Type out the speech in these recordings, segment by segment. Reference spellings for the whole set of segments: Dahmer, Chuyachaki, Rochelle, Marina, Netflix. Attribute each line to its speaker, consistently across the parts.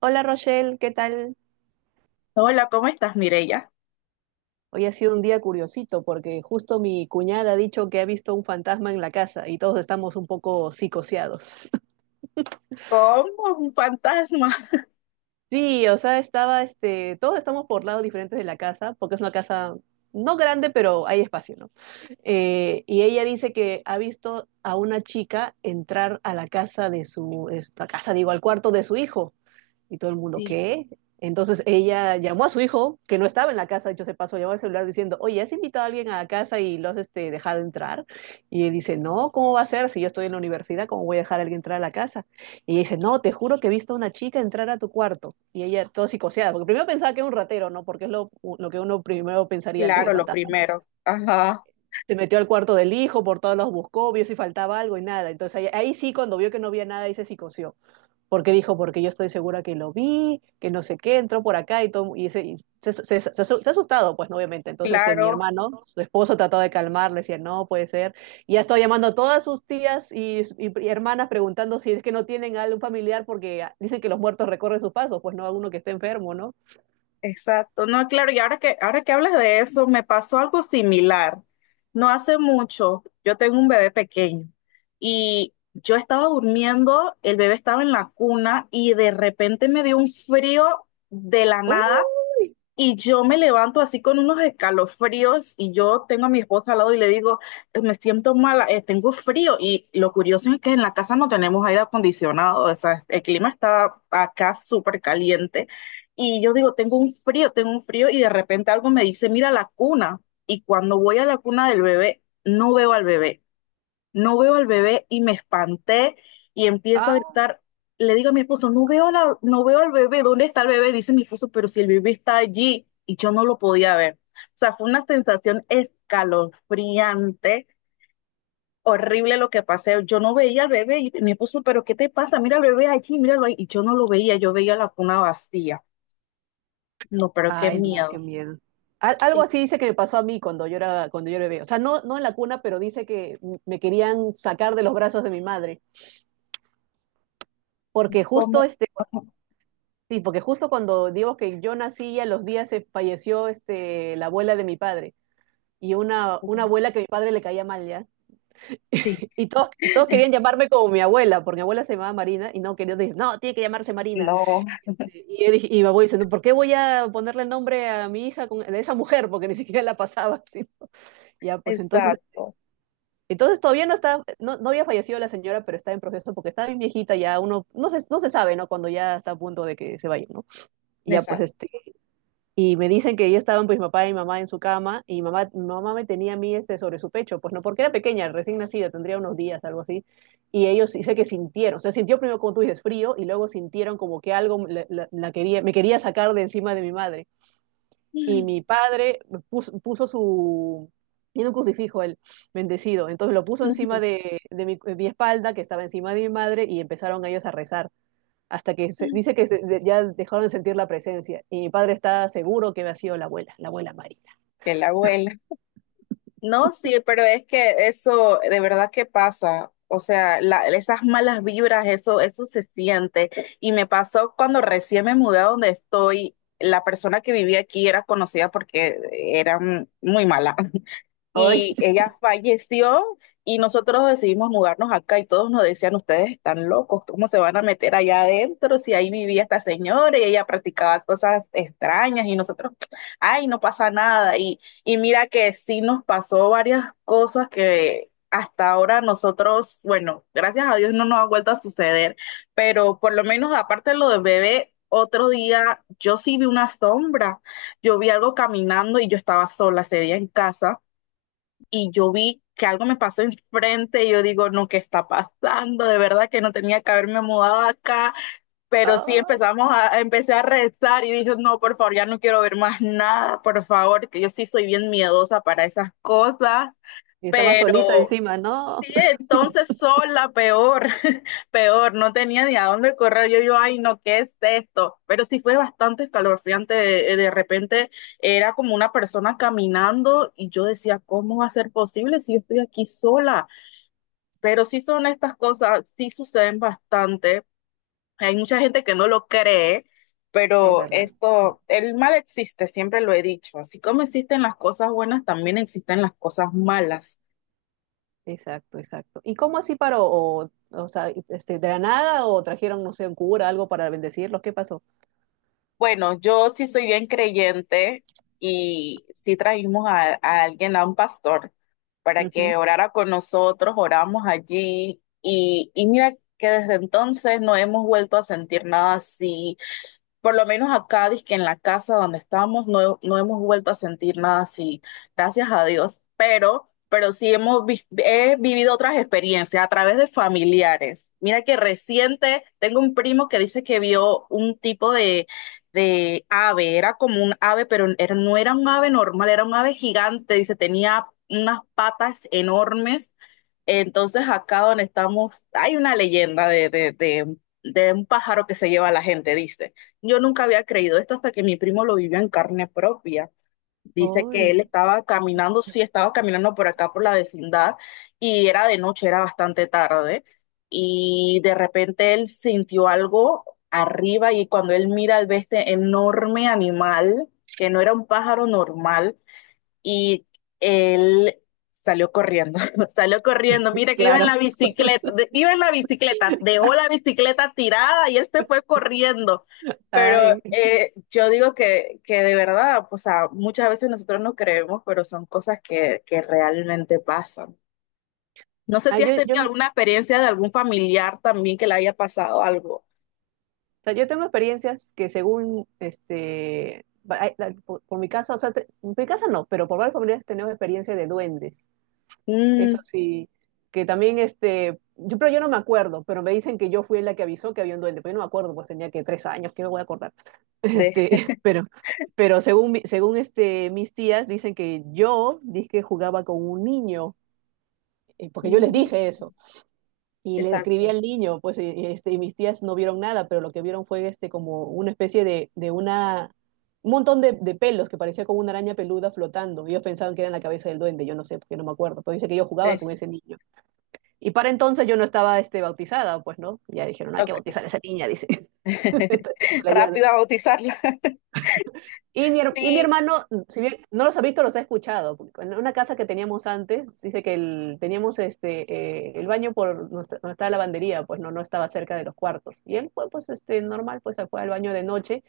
Speaker 1: Hola Rochelle, ¿qué tal?
Speaker 2: Hola, ¿cómo estás, Mireya?
Speaker 1: Hoy ha sido un día curiosito porque justo mi cuñada ha dicho que ha visto un fantasma en la casa y todos estamos un poco psicoseados.
Speaker 2: Como un fantasma.
Speaker 1: Sí, o sea, estaba todos estamos por lados diferentes de la casa porque es una casa no grande, pero hay espacio, ¿no? Y ella dice que ha visto a una chica entrar a la casa esta casa, digo, al cuarto de su hijo. Y todo el mundo,
Speaker 2: Sí,
Speaker 1: ¿qué? Entonces ella llamó a su hijo, que no estaba en la casa, dicho se pasó, llamó al celular diciendo, oye, ¿has invitado a alguien a la casa y lo has dejado entrar? Y él dice, no, ¿cómo va a ser? Si yo estoy en la universidad, ¿cómo voy a dejar a alguien entrar a la casa? Y ella dice, no, te juro que he visto a una chica entrar a tu cuarto. Y ella, todo psicoseada, porque primero pensaba que era un ratero, ¿no? Porque es lo que uno primero pensaría antes de
Speaker 2: claro, lo
Speaker 1: fantasma, ¿no?
Speaker 2: primero. Ajá,
Speaker 1: Se metió al cuarto del hijo, por todos los buscó, vio si faltaba algo y nada. Entonces ahí, ahí sí, cuando vio que no había nada, ahí se psicoseó porque dijo, porque yo estoy segura que lo vi, que no sé qué, entró por acá y todo, se ha asustado, pues, ¿no? Obviamente. Entonces, mi
Speaker 2: claro,
Speaker 1: hermano, su esposo, trató de calmarle, decía, no, puede ser. Y ya estaba llamando a todas sus tías y hermanas preguntando si es que no tienen algún familiar, porque dicen que los muertos recorren sus pasos, pues no, alguno que esté enfermo, ¿no?
Speaker 2: exacto. No, claro, y ahora que hablas de eso, me pasó algo similar. No hace mucho, yo tengo un bebé pequeño y yo estaba durmiendo, el bebé estaba en la cuna y de repente me dio un frío de la nada.
Speaker 1: Uy,
Speaker 2: Y yo me levanto así con unos escalofríos y yo tengo a mi esposa al lado y le digo, Me siento mala, tengo frío." Y lo curioso es que en la casa no tenemos aire acondicionado, o sea, el clima está acá súper caliente. Y yo digo, tengo un frío y de repente algo me dice, mira la cuna. Y cuando voy a la cuna del bebé, no veo al bebé y me espanté y empiezo a
Speaker 1: ah,
Speaker 2: gritar. Le digo a mi esposo, no veo, la, no veo al bebé, ¿dónde está el bebé? Dice mi esposo, pero si el bebé está allí y yo no lo podía ver. O sea, fue una sensación escalofriante, horrible lo que pasé. Yo no veía al bebé y mi esposo, pero ¿qué te pasa? Mira al bebé allí, míralo ahí. Y yo no lo veía, yo veía la cuna vacía. No, pero qué
Speaker 1: ay, no, qué
Speaker 2: miedo.
Speaker 1: miedo. Algo
Speaker 2: Sí,
Speaker 1: así dice que me pasó a mí cuando yo era bebé. O sea, no, no en la cuna, pero dice que me querían sacar de los brazos de mi madre porque justo
Speaker 2: ¿cómo?
Speaker 1: este, sí, porque justo cuando digo que yo nací, a los días se falleció la abuela de mi padre. Y una abuela que a mi padre le caía mal, ¿ya?
Speaker 2: Sí,
Speaker 1: Y todos querían llamarme como mi abuela, porque mi abuela se llamaba Marina, y no quería decir, no, tiene que llamarse Marina.
Speaker 2: no,
Speaker 1: Y mi abuelo diciendo, ¿por qué voy a ponerle el nombre a mi hija de esa mujer? Porque ni siquiera la pasaba. ¿Sí? Ya, pues entonces,
Speaker 2: exacto,
Speaker 1: entonces todavía no está, no, no había fallecido la señora, pero está en proceso porque está bien viejita, ya uno, no se sabe, ¿no? Cuando ya está a punto de que se vaya, ¿no? Y ya, pues
Speaker 2: exacto.
Speaker 1: este Y me dicen que yo estaban pues mi papá y mi mamá en su cama y mi mamá me tenía a mí sobre su pecho, pues no, porque era pequeña, recién nacida, tendría unos días, algo así. Y ellos dice que sintieron, o sea, sintió primero como tú dices frío y luego sintieron como que algo me quería sacar de encima de mi madre. Y mi padre puso, puso su, tiene un crucifijo él, bendecido, entonces lo puso encima de mi espalda, que estaba encima de mi madre, y empezaron ellos a rezar dice que ya dejaron de sentir la presencia. Y mi padre está seguro que había sido la abuela Marina.
Speaker 2: Que la abuela. No, sí, pero es que eso de verdad que pasa. O sea, la- esas malas vibras, eso se siente. Y me pasó cuando recién me mudé a donde estoy. La persona que vivía aquí era conocida porque era muy mala
Speaker 1: Ay,
Speaker 2: y ella falleció y nosotros decidimos mudarnos acá y todos nos decían, ustedes están locos, ¿cómo se van a meter allá adentro si ahí vivía esta señora y ella practicaba cosas extrañas y nosotros, ay, no pasa nada. Y mira que sí nos pasó varias cosas que… Hasta ahora nosotros, bueno, gracias a Dios no nos ha vuelto a suceder, pero por lo menos aparte de lo del bebé, otro día yo sí vi una sombra, yo vi algo caminando y yo estaba sola ese día en casa y yo vi que algo me pasó enfrente y yo digo, no, ¿qué está pasando? De verdad que no tenía que haberme mudado acá, pero sí
Speaker 1: ah,
Speaker 2: empezamos a, empecé a rezar y dije, no, por favor, ya no quiero ver más nada, por favor, que yo sí soy bien miedosa para esas cosas,
Speaker 1: y está más solita
Speaker 2: pero
Speaker 1: encima, no.
Speaker 2: sí, entonces son la peor, peor, no tenía ni a dónde correr. Yo, ay, no, ¿qué es esto? Pero sí fue bastante escalofriante. De repente era como una persona caminando y yo decía, ¿cómo va a ser posible si yo estoy aquí sola? Pero sí son estas cosas, sí suceden bastante. Hay mucha gente que no lo cree,
Speaker 1: Es
Speaker 2: pero
Speaker 1: verdad,
Speaker 2: esto, el mal existe, siempre lo he dicho. Así como existen las cosas buenas, también existen las cosas malas.
Speaker 1: exacto, exacto. ¿Y cómo así paró? O sea, ¿de la nada o trajeron, no sé, un cura, algo para bendecirlos? ¿Qué pasó?
Speaker 2: Bueno, yo sí soy bien creyente y sí trajimos a alguien, a un pastor, para que orara con nosotros, oramos allí y mira que desde entonces no hemos vuelto a sentir nada así por lo menos acá, que en la casa donde estamos, no, no hemos vuelto a sentir nada así, gracias a Dios, pero sí hemos vi- he vivido otras experiencias a través de familiares. Mira que reciente tengo un primo que dice que vio un tipo de ave, era como un ave, pero era- no era un ave normal, era un ave gigante, dice, tenía unas patas enormes. Entonces acá donde estamos hay una leyenda de un pájaro que se lleva a la gente, dice. Yo nunca había creído esto hasta que mi primo lo vivió en carne propia. Dice
Speaker 1: Ujú.
Speaker 2: que
Speaker 1: Ay,
Speaker 2: él estaba caminando, sí, estaba caminando por acá, por la vecindad, y era de noche, era bastante tarde, y de repente él sintió algo arriba y cuando él mira, al ve este enorme animal, que no era un pájaro normal, y él salió corriendo, salió corriendo, mira que iba en la
Speaker 1: claro.
Speaker 2: bicicleta, de- iba en la bicicleta, dejó la bicicleta tirada y él se fue corriendo. Pero
Speaker 1: Ay,
Speaker 2: yo digo que de verdad, pues, o sea, muchas veces nosotros no creemos, pero son cosas que realmente pasan. No sé
Speaker 1: ay,
Speaker 2: si has tenido alguna
Speaker 1: o
Speaker 2: experiencia de algún familiar también que le haya pasado algo.
Speaker 1: sea, yo tengo experiencias que según, por mi casa, o sea, mi casa no, pero por varias familias tenemos experiencia de duendes. Eso
Speaker 2: Mm,
Speaker 1: sí, que también pero yo no me acuerdo, pero me dicen que yo fui la que avisó que había un duende, pero yo no me acuerdo, pues tenía que 3 años, ¿qué me voy a acordar?
Speaker 2: de,
Speaker 1: Pero, pero según, mis tías dicen que yo dije jugaba con un niño, porque yo les
Speaker 2: Mm,
Speaker 1: dije eso, y le describí
Speaker 2: exacto.
Speaker 1: al niño, pues y mis tías no vieron nada, pero lo que vieron fue como una especie de un montón de pelos que parecía como una araña peluda flotando, y ellos pensaban que era la cabeza del duende, yo no sé, porque no me acuerdo, pero dice que yo jugaba con
Speaker 2: Es,
Speaker 1: ese niño. Y para entonces yo no estaba bautizada, pues no. Ya dijeron, hay que
Speaker 2: ok.
Speaker 1: bautizar a esa niña, dice. Entonces, se la llevan.
Speaker 2: Rápido a bautizarla.
Speaker 1: Y mi, her- y mi
Speaker 2: Sí.
Speaker 1: hermano, si bien no los ha visto, los ha escuchado. Porque en una casa que teníamos antes, dice que el baño donde estaba la lavandería, pues no, no estaba cerca de los cuartos. Y él fue, pues, normal, pues se fue al baño de noche,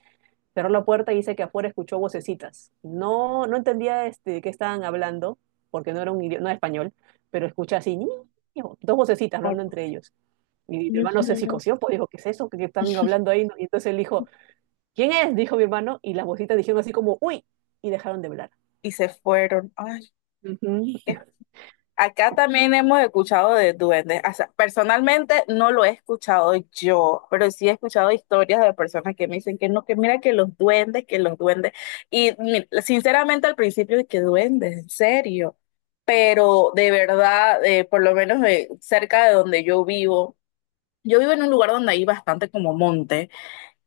Speaker 1: cerró la puerta y dice que afuera escuchó vocecitas. No, no entendía qué estaban hablando, porque no era un idioma, no era español, pero escucha así, "Ñi, ño", dos vocecitas hablando entre ellos. Y mi hermano se
Speaker 2: Ujú.
Speaker 1: psicoció, pues dijo, ¿qué es eso? ¿Qué están hablando ahí? Y entonces él dijo, ¿quién es? Dijo mi hermano, y las voces dijeron así como, uy, y dejaron de hablar.
Speaker 2: Y se fueron. Ay,
Speaker 1: Ujú.
Speaker 2: qué- Acá también hemos escuchado de duendes. O sea, personalmente no lo he escuchado yo, pero sí he escuchado historias de personas que me dicen que no, que mira que los duendes, que los duendes. Y mi- sinceramente al principio de que duendes, en serio. Pero de verdad, por lo menos cerca de donde yo vivo en un lugar donde hay bastante como monte.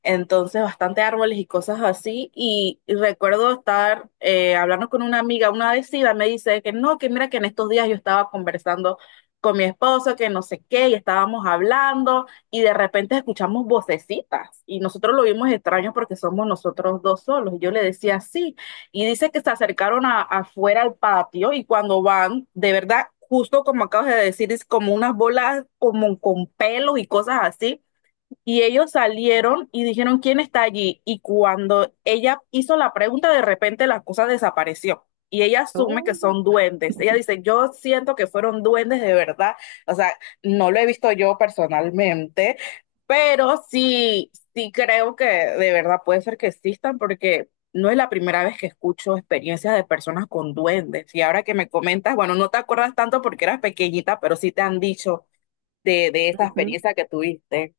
Speaker 2: Entonces, bastante árboles y cosas así. Y recuerdo estar hablando con una amiga, una vecina me dice que no, que mira que en estos días yo estaba conversando con mi esposo, que no sé qué, y estábamos hablando, y de repente escuchamos vocecitas. Y nosotros lo vimos extraño porque somos nosotros dos solos. Y yo le decía sí. Y dice que se acercaron a- afuera al patio, y cuando van, de verdad. Justo como acabas de decir, es como unas bolas como con pelos y cosas así y ellos salieron y dijeron, ¿quién está allí? Y cuando ella hizo la pregunta, de repente la cosa desapareció. Y ella asume que
Speaker 1: Oh,
Speaker 2: son duendes. Ella dice, yo siento que fueron duendes de verdad. O sea, no lo he visto yo personalmente, pero sí, sí creo que de verdad puede ser que existan porque no es la primera vez que escucho experiencias de personas con duendes. Y ahora que me comentas, bueno, no te acuerdas tanto porque eras pequeñita, pero sí te han dicho de esa
Speaker 1: ujú.
Speaker 2: experiencia que tuviste.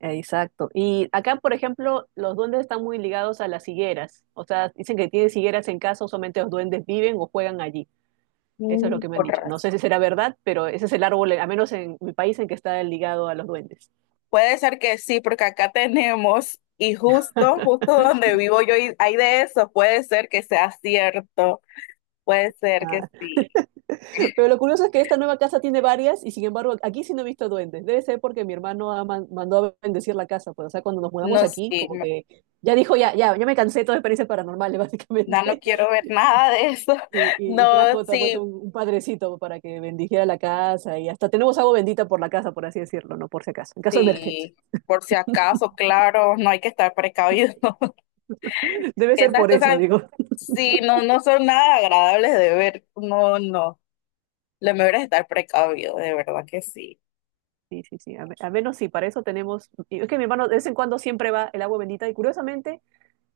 Speaker 1: Exacto. Y acá, por ejemplo, los duendes están muy ligados a las higueras. O sea, dicen que tienen higueras en casa, solamente los duendes viven o juegan allí. Eso es lo que me han
Speaker 2: Con
Speaker 1: dicho. No
Speaker 2: razón.
Speaker 1: sé si será verdad, pero ese es el árbol, al menos en mi país, en que está ligado a los duendes.
Speaker 2: Puede ser que sí, porque acá tenemos, y justo, justo donde vivo yo y hay de eso, puede ser que sea cierto, puede ser que sí.
Speaker 1: Pero lo curioso es que esta nueva casa tiene varias y sin embargo aquí sí no he visto duendes. Debe ser porque mi hermano mandó a bendecir la casa. Pues, o sea, cuando nos mudamos
Speaker 2: No,
Speaker 1: aquí,
Speaker 2: sí,
Speaker 1: como
Speaker 2: no,
Speaker 1: que ya dijo, ya me cansé de todas las experiencias paranormales,
Speaker 2: ya no
Speaker 1: básicamente.
Speaker 2: quiero ver nada de eso.
Speaker 1: Y, y- y
Speaker 2: No,
Speaker 1: trajo pues,
Speaker 2: sí,
Speaker 1: un padrecito para que bendijera la casa y hasta tenemos agua bendita por la casa, por así decirlo, ¿no? Por si acaso, en caso de emergencia.
Speaker 2: sí, por si acaso, claro, no hay que estar precavido.
Speaker 1: Debe ser
Speaker 2: Esas
Speaker 1: por eso,
Speaker 2: cosas,
Speaker 1: digo.
Speaker 2: sí, no, no son nada agradables de ver. No, no. Lo mejor es estar precavido, de verdad que sí.
Speaker 1: Sí, sí, sí. A menos sí, para eso tenemos... Y es que mi hermano de vez en cuando siempre va el agua bendita y curiosamente...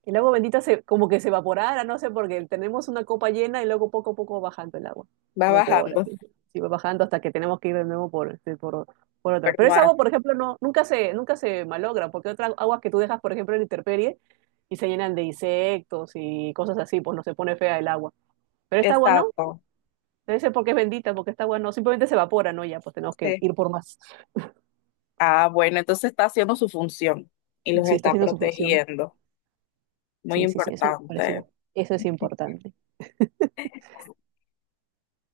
Speaker 1: El agua bendita como que se evaporara, no sé, porque tenemos una copa llena y luego poco a poco va bajando el agua.
Speaker 2: Va
Speaker 1: Se evapora,
Speaker 2: bajando,
Speaker 1: sí, sí, sí, va bajando hasta que tenemos que ir de nuevo por otra.
Speaker 2: pero
Speaker 1: Pero esa
Speaker 2: más,
Speaker 1: agua, por ejemplo, no, nunca se malogra, porque otras aguas que tú dejas, por ejemplo, en la intemperie y se llenan de insectos y cosas así, pues no se pone fea el agua. Pero esta agua no,
Speaker 2: exacto.
Speaker 1: debe ser porque es bendita, porque esta agua no, simplemente se evapora, ¿no? Ya, pues tenemos que
Speaker 2: Sí.
Speaker 1: ir por más.
Speaker 2: Ah, bueno, entonces está haciendo su función y los
Speaker 1: Sí, está
Speaker 2: está
Speaker 1: haciendo su función.
Speaker 2: protegiendo. Muy
Speaker 1: Sí, sí, sí, eso me parecía.
Speaker 2: importante.
Speaker 1: Eso es importante.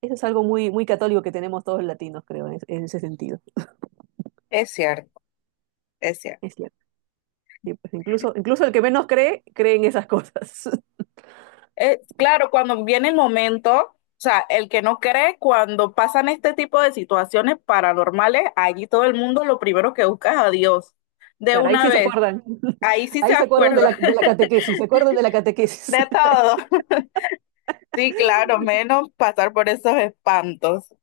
Speaker 1: Eso es algo muy, muy católico que tenemos todos los latinos, creo, en ese sentido.
Speaker 2: Es cierto, es cierto.
Speaker 1: Es cierto. Sí, pues incluso el que menos cree, cree en esas cosas.
Speaker 2: Claro, cuando viene el momento, o sea, el que no cree, cuando pasan este tipo de situaciones paranormales, allí todo el mundo lo primero que busca es a Dios. De
Speaker 1: Claro, ahí
Speaker 2: una
Speaker 1: sí se
Speaker 2: vez,
Speaker 1: acuerdan.
Speaker 2: ahí sí se
Speaker 1: Ahí se acuerdan de la,
Speaker 2: acuerda
Speaker 1: de la catequesis, se acuerdan de la catequesis.
Speaker 2: de todo. Sí, claro, menos pasar por esos espantos.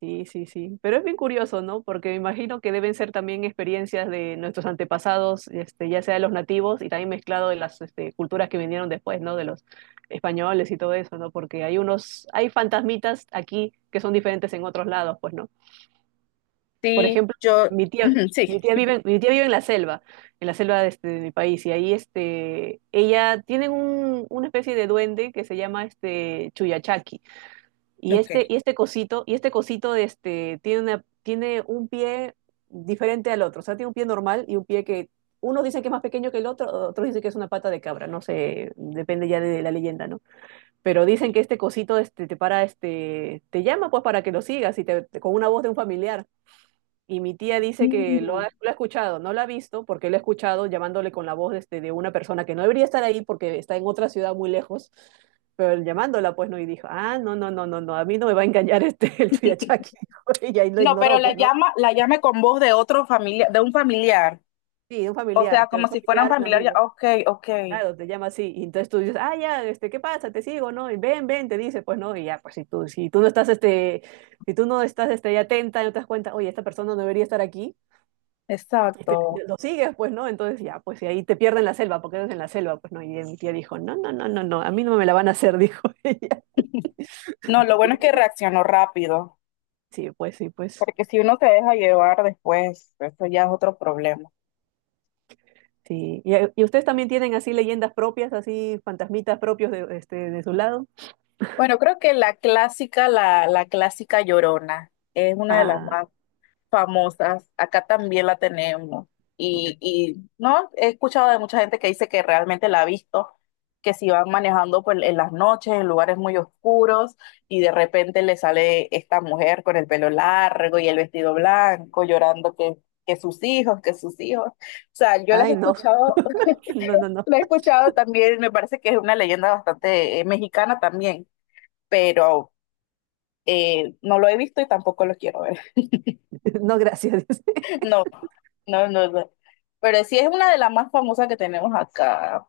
Speaker 1: Sí, sí, sí. Pero es bien curioso, ¿no? Porque me imagino que deben ser también experiencias de nuestros antepasados, ya sea de los nativos y también mezclado de las culturas que vinieron después, ¿no? De los españoles y todo eso, ¿no? Porque hay fantasmitas aquí que son diferentes en otros lados, pues, ¿no? Por
Speaker 2: Sí,
Speaker 1: ejemplo,
Speaker 2: yo,
Speaker 1: mi tía,
Speaker 2: ujú, sí,
Speaker 1: mi tía vive en la selva de mi país, y ahí ella tiene una especie de duende que se llama Chuyachaki. Y este cosito tiene un pie diferente al otro. O sea, tiene un pie normal y un pie que unos dicen que es más pequeño que el otro, otros dicen que es una pata de cabra, no sé, depende ya de la leyenda, ¿no? Pero dicen que este cosito te para, te llama pues para que lo sigas con una voz de un familiar. Y mi tía dice que lo ha,
Speaker 2: ok.
Speaker 1: lo ha escuchado, no lo ha visto porque lo ha escuchado llamándole con la voz de una persona que no debería estar ahí porque está en otra ciudad muy lejos, pero llamándola pues no, y dijo, ah, no, no, no, no, no, a mí no me va a engañar el Tuyachaki. Y ahí lo
Speaker 2: No, pero
Speaker 1: ignoró,
Speaker 2: la
Speaker 1: pues no,
Speaker 2: llama, la llame con voz de otro familiar, de un familiar.
Speaker 1: sí, un
Speaker 2: O sea,
Speaker 1: familiar, te
Speaker 2: como
Speaker 1: un
Speaker 2: si fuera un
Speaker 1: familiar, un
Speaker 2: familiar. Ya,
Speaker 1: amigo,
Speaker 2: ok, ok,
Speaker 1: claro, te llama así, y entonces tú dices, ah, ya, ¿qué pasa? Te sigo, ¿no? Y ven, ven, te dice, pues no, y ya, pues si tú no estás, ahí atenta, no te das cuenta, oye, esta persona no debería estar aquí, este,
Speaker 2: exacto.
Speaker 1: lo sigues, pues, ¿no? Entonces ya, pues, y ahí te pierden la selva, porque eres en la selva, pues, ¿no? Y mi tía dijo, no, no, no, no, no, a mí no me la van a hacer, dijo ella.
Speaker 2: No, lo bueno es que reaccionó rápido,
Speaker 1: Sí, pues, sí, pues,
Speaker 2: porque si uno se deja llevar después, eso ya es otro problema.
Speaker 1: sí. ¿Y ustedes también tienen así leyendas propias, así fantasmitas propios de su lado?
Speaker 2: Bueno, creo que la clásica, la clásica llorona, es una de las
Speaker 1: Ah,
Speaker 2: más famosas, acá también la tenemos. Y no, he escuchado de mucha gente que dice que realmente la ha visto, que si van manejando pues, en las noches, en lugares muy oscuros, y de repente le sale esta mujer con el pelo largo y el vestido blanco, llorando que sus hijos, que sus hijos. O sea, yo las he
Speaker 1: ay, no,
Speaker 2: escuchado,
Speaker 1: no, no, no,
Speaker 2: la he escuchado también, me parece que es una leyenda bastante mexicana también, pero no lo he visto y tampoco lo quiero ver.
Speaker 1: no, gracias.
Speaker 2: No, no, no, no. Pero sí es una de las más famosas que tenemos acá.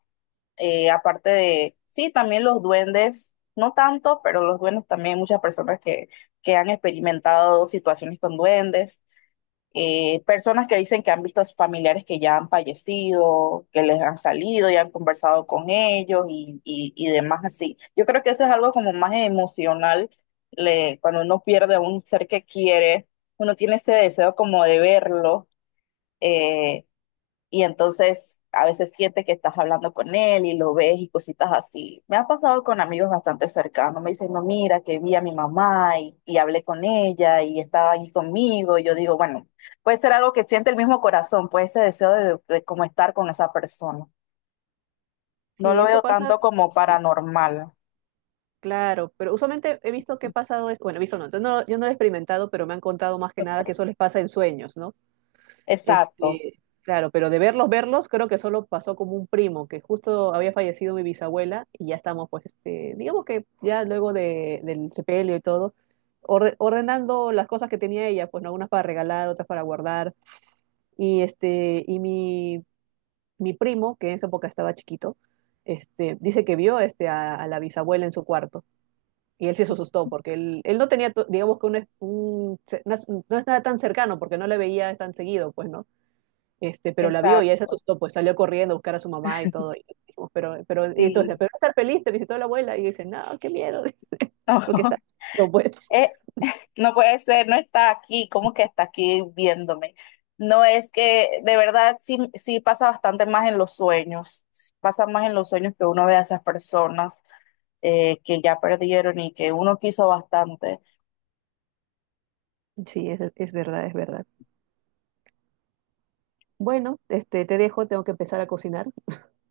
Speaker 2: Aparte de, sí, también los duendes, no tanto, pero los duendes también, hay muchas personas que han experimentado situaciones con duendes, personas que dicen que han visto a sus familiares que ya han fallecido, que les han salido y han conversado con ellos y demás así. Yo creo que eso es algo como más emocional, le- cuando uno pierde a un ser que quiere, uno tiene ese deseo como de verlo eh, y entonces a veces siente que estás hablando con él y lo ves y cositas así. Me ha pasado con amigos bastante cercanos, me dicen, no, mira, que vi a mi mamá y hablé con ella y estaba ahí conmigo. Y yo digo, bueno, puede ser algo que siente el mismo corazón, puede ese deseo de como estar con esa persona. No
Speaker 1: Sí,
Speaker 2: lo
Speaker 1: eso
Speaker 2: veo
Speaker 1: pasa,
Speaker 2: tanto como
Speaker 1: sí,
Speaker 2: paranormal.
Speaker 1: claro, pero usualmente he visto que ha pasado, bueno, he visto, no, entonces no, yo no lo he experimentado, pero me han contado más que nada que
Speaker 2: Ok.
Speaker 1: eso les pasa en sueños, ¿no?
Speaker 2: Exacto,
Speaker 1: Claro, pero de verlos, verlos, creo que solo pasó como un primo, que justo había fallecido mi bisabuela y ya estamos, pues, digamos que ya luego del sepelio y todo, ordenando las cosas que tenía ella, pues, ¿no? Unas para regalar, otras para guardar. Y mi primo, que en esa época estaba chiquito, dice que vio a la bisabuela en su cuarto. Y él sí se asustó porque él no tenía, digamos que un, es- un- se- no es nada tan cercano porque no le veía tan seguido, pues, ¿no? Pero la vio y ella se
Speaker 2: exacto.
Speaker 1: asustó, pues salió corriendo a buscar a su mamá y todo. Y dijimos, y entonces,
Speaker 2: Sí.
Speaker 1: pero estar feliz, te visitó la abuela y dice, no, qué miedo, porque está. No, pues,
Speaker 2: Es, no puede ser, no está aquí, ¿cómo que está aquí viéndome? No es que de verdad sí, sí pasa bastante más en los sueños, pasa más en los sueños que uno ve a esas personas que ya perdieron y que uno quiso bastante.
Speaker 1: sí, es verdad, es verdad. Bueno, te dejo, tengo que empezar a cocinar.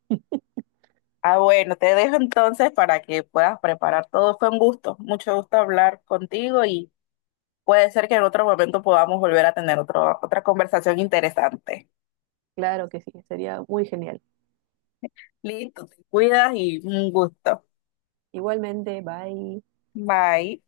Speaker 2: Ah, bueno, te dejo entonces para que puedas preparar todo. Fue un gusto, mucho gusto hablar contigo y puede ser que en otro momento podamos volver a tener otro, otra conversación interesante.
Speaker 1: Claro que sí, sería muy genial.
Speaker 2: Listo, te cuidas y un gusto.
Speaker 1: Igualmente, bye.
Speaker 2: Bye.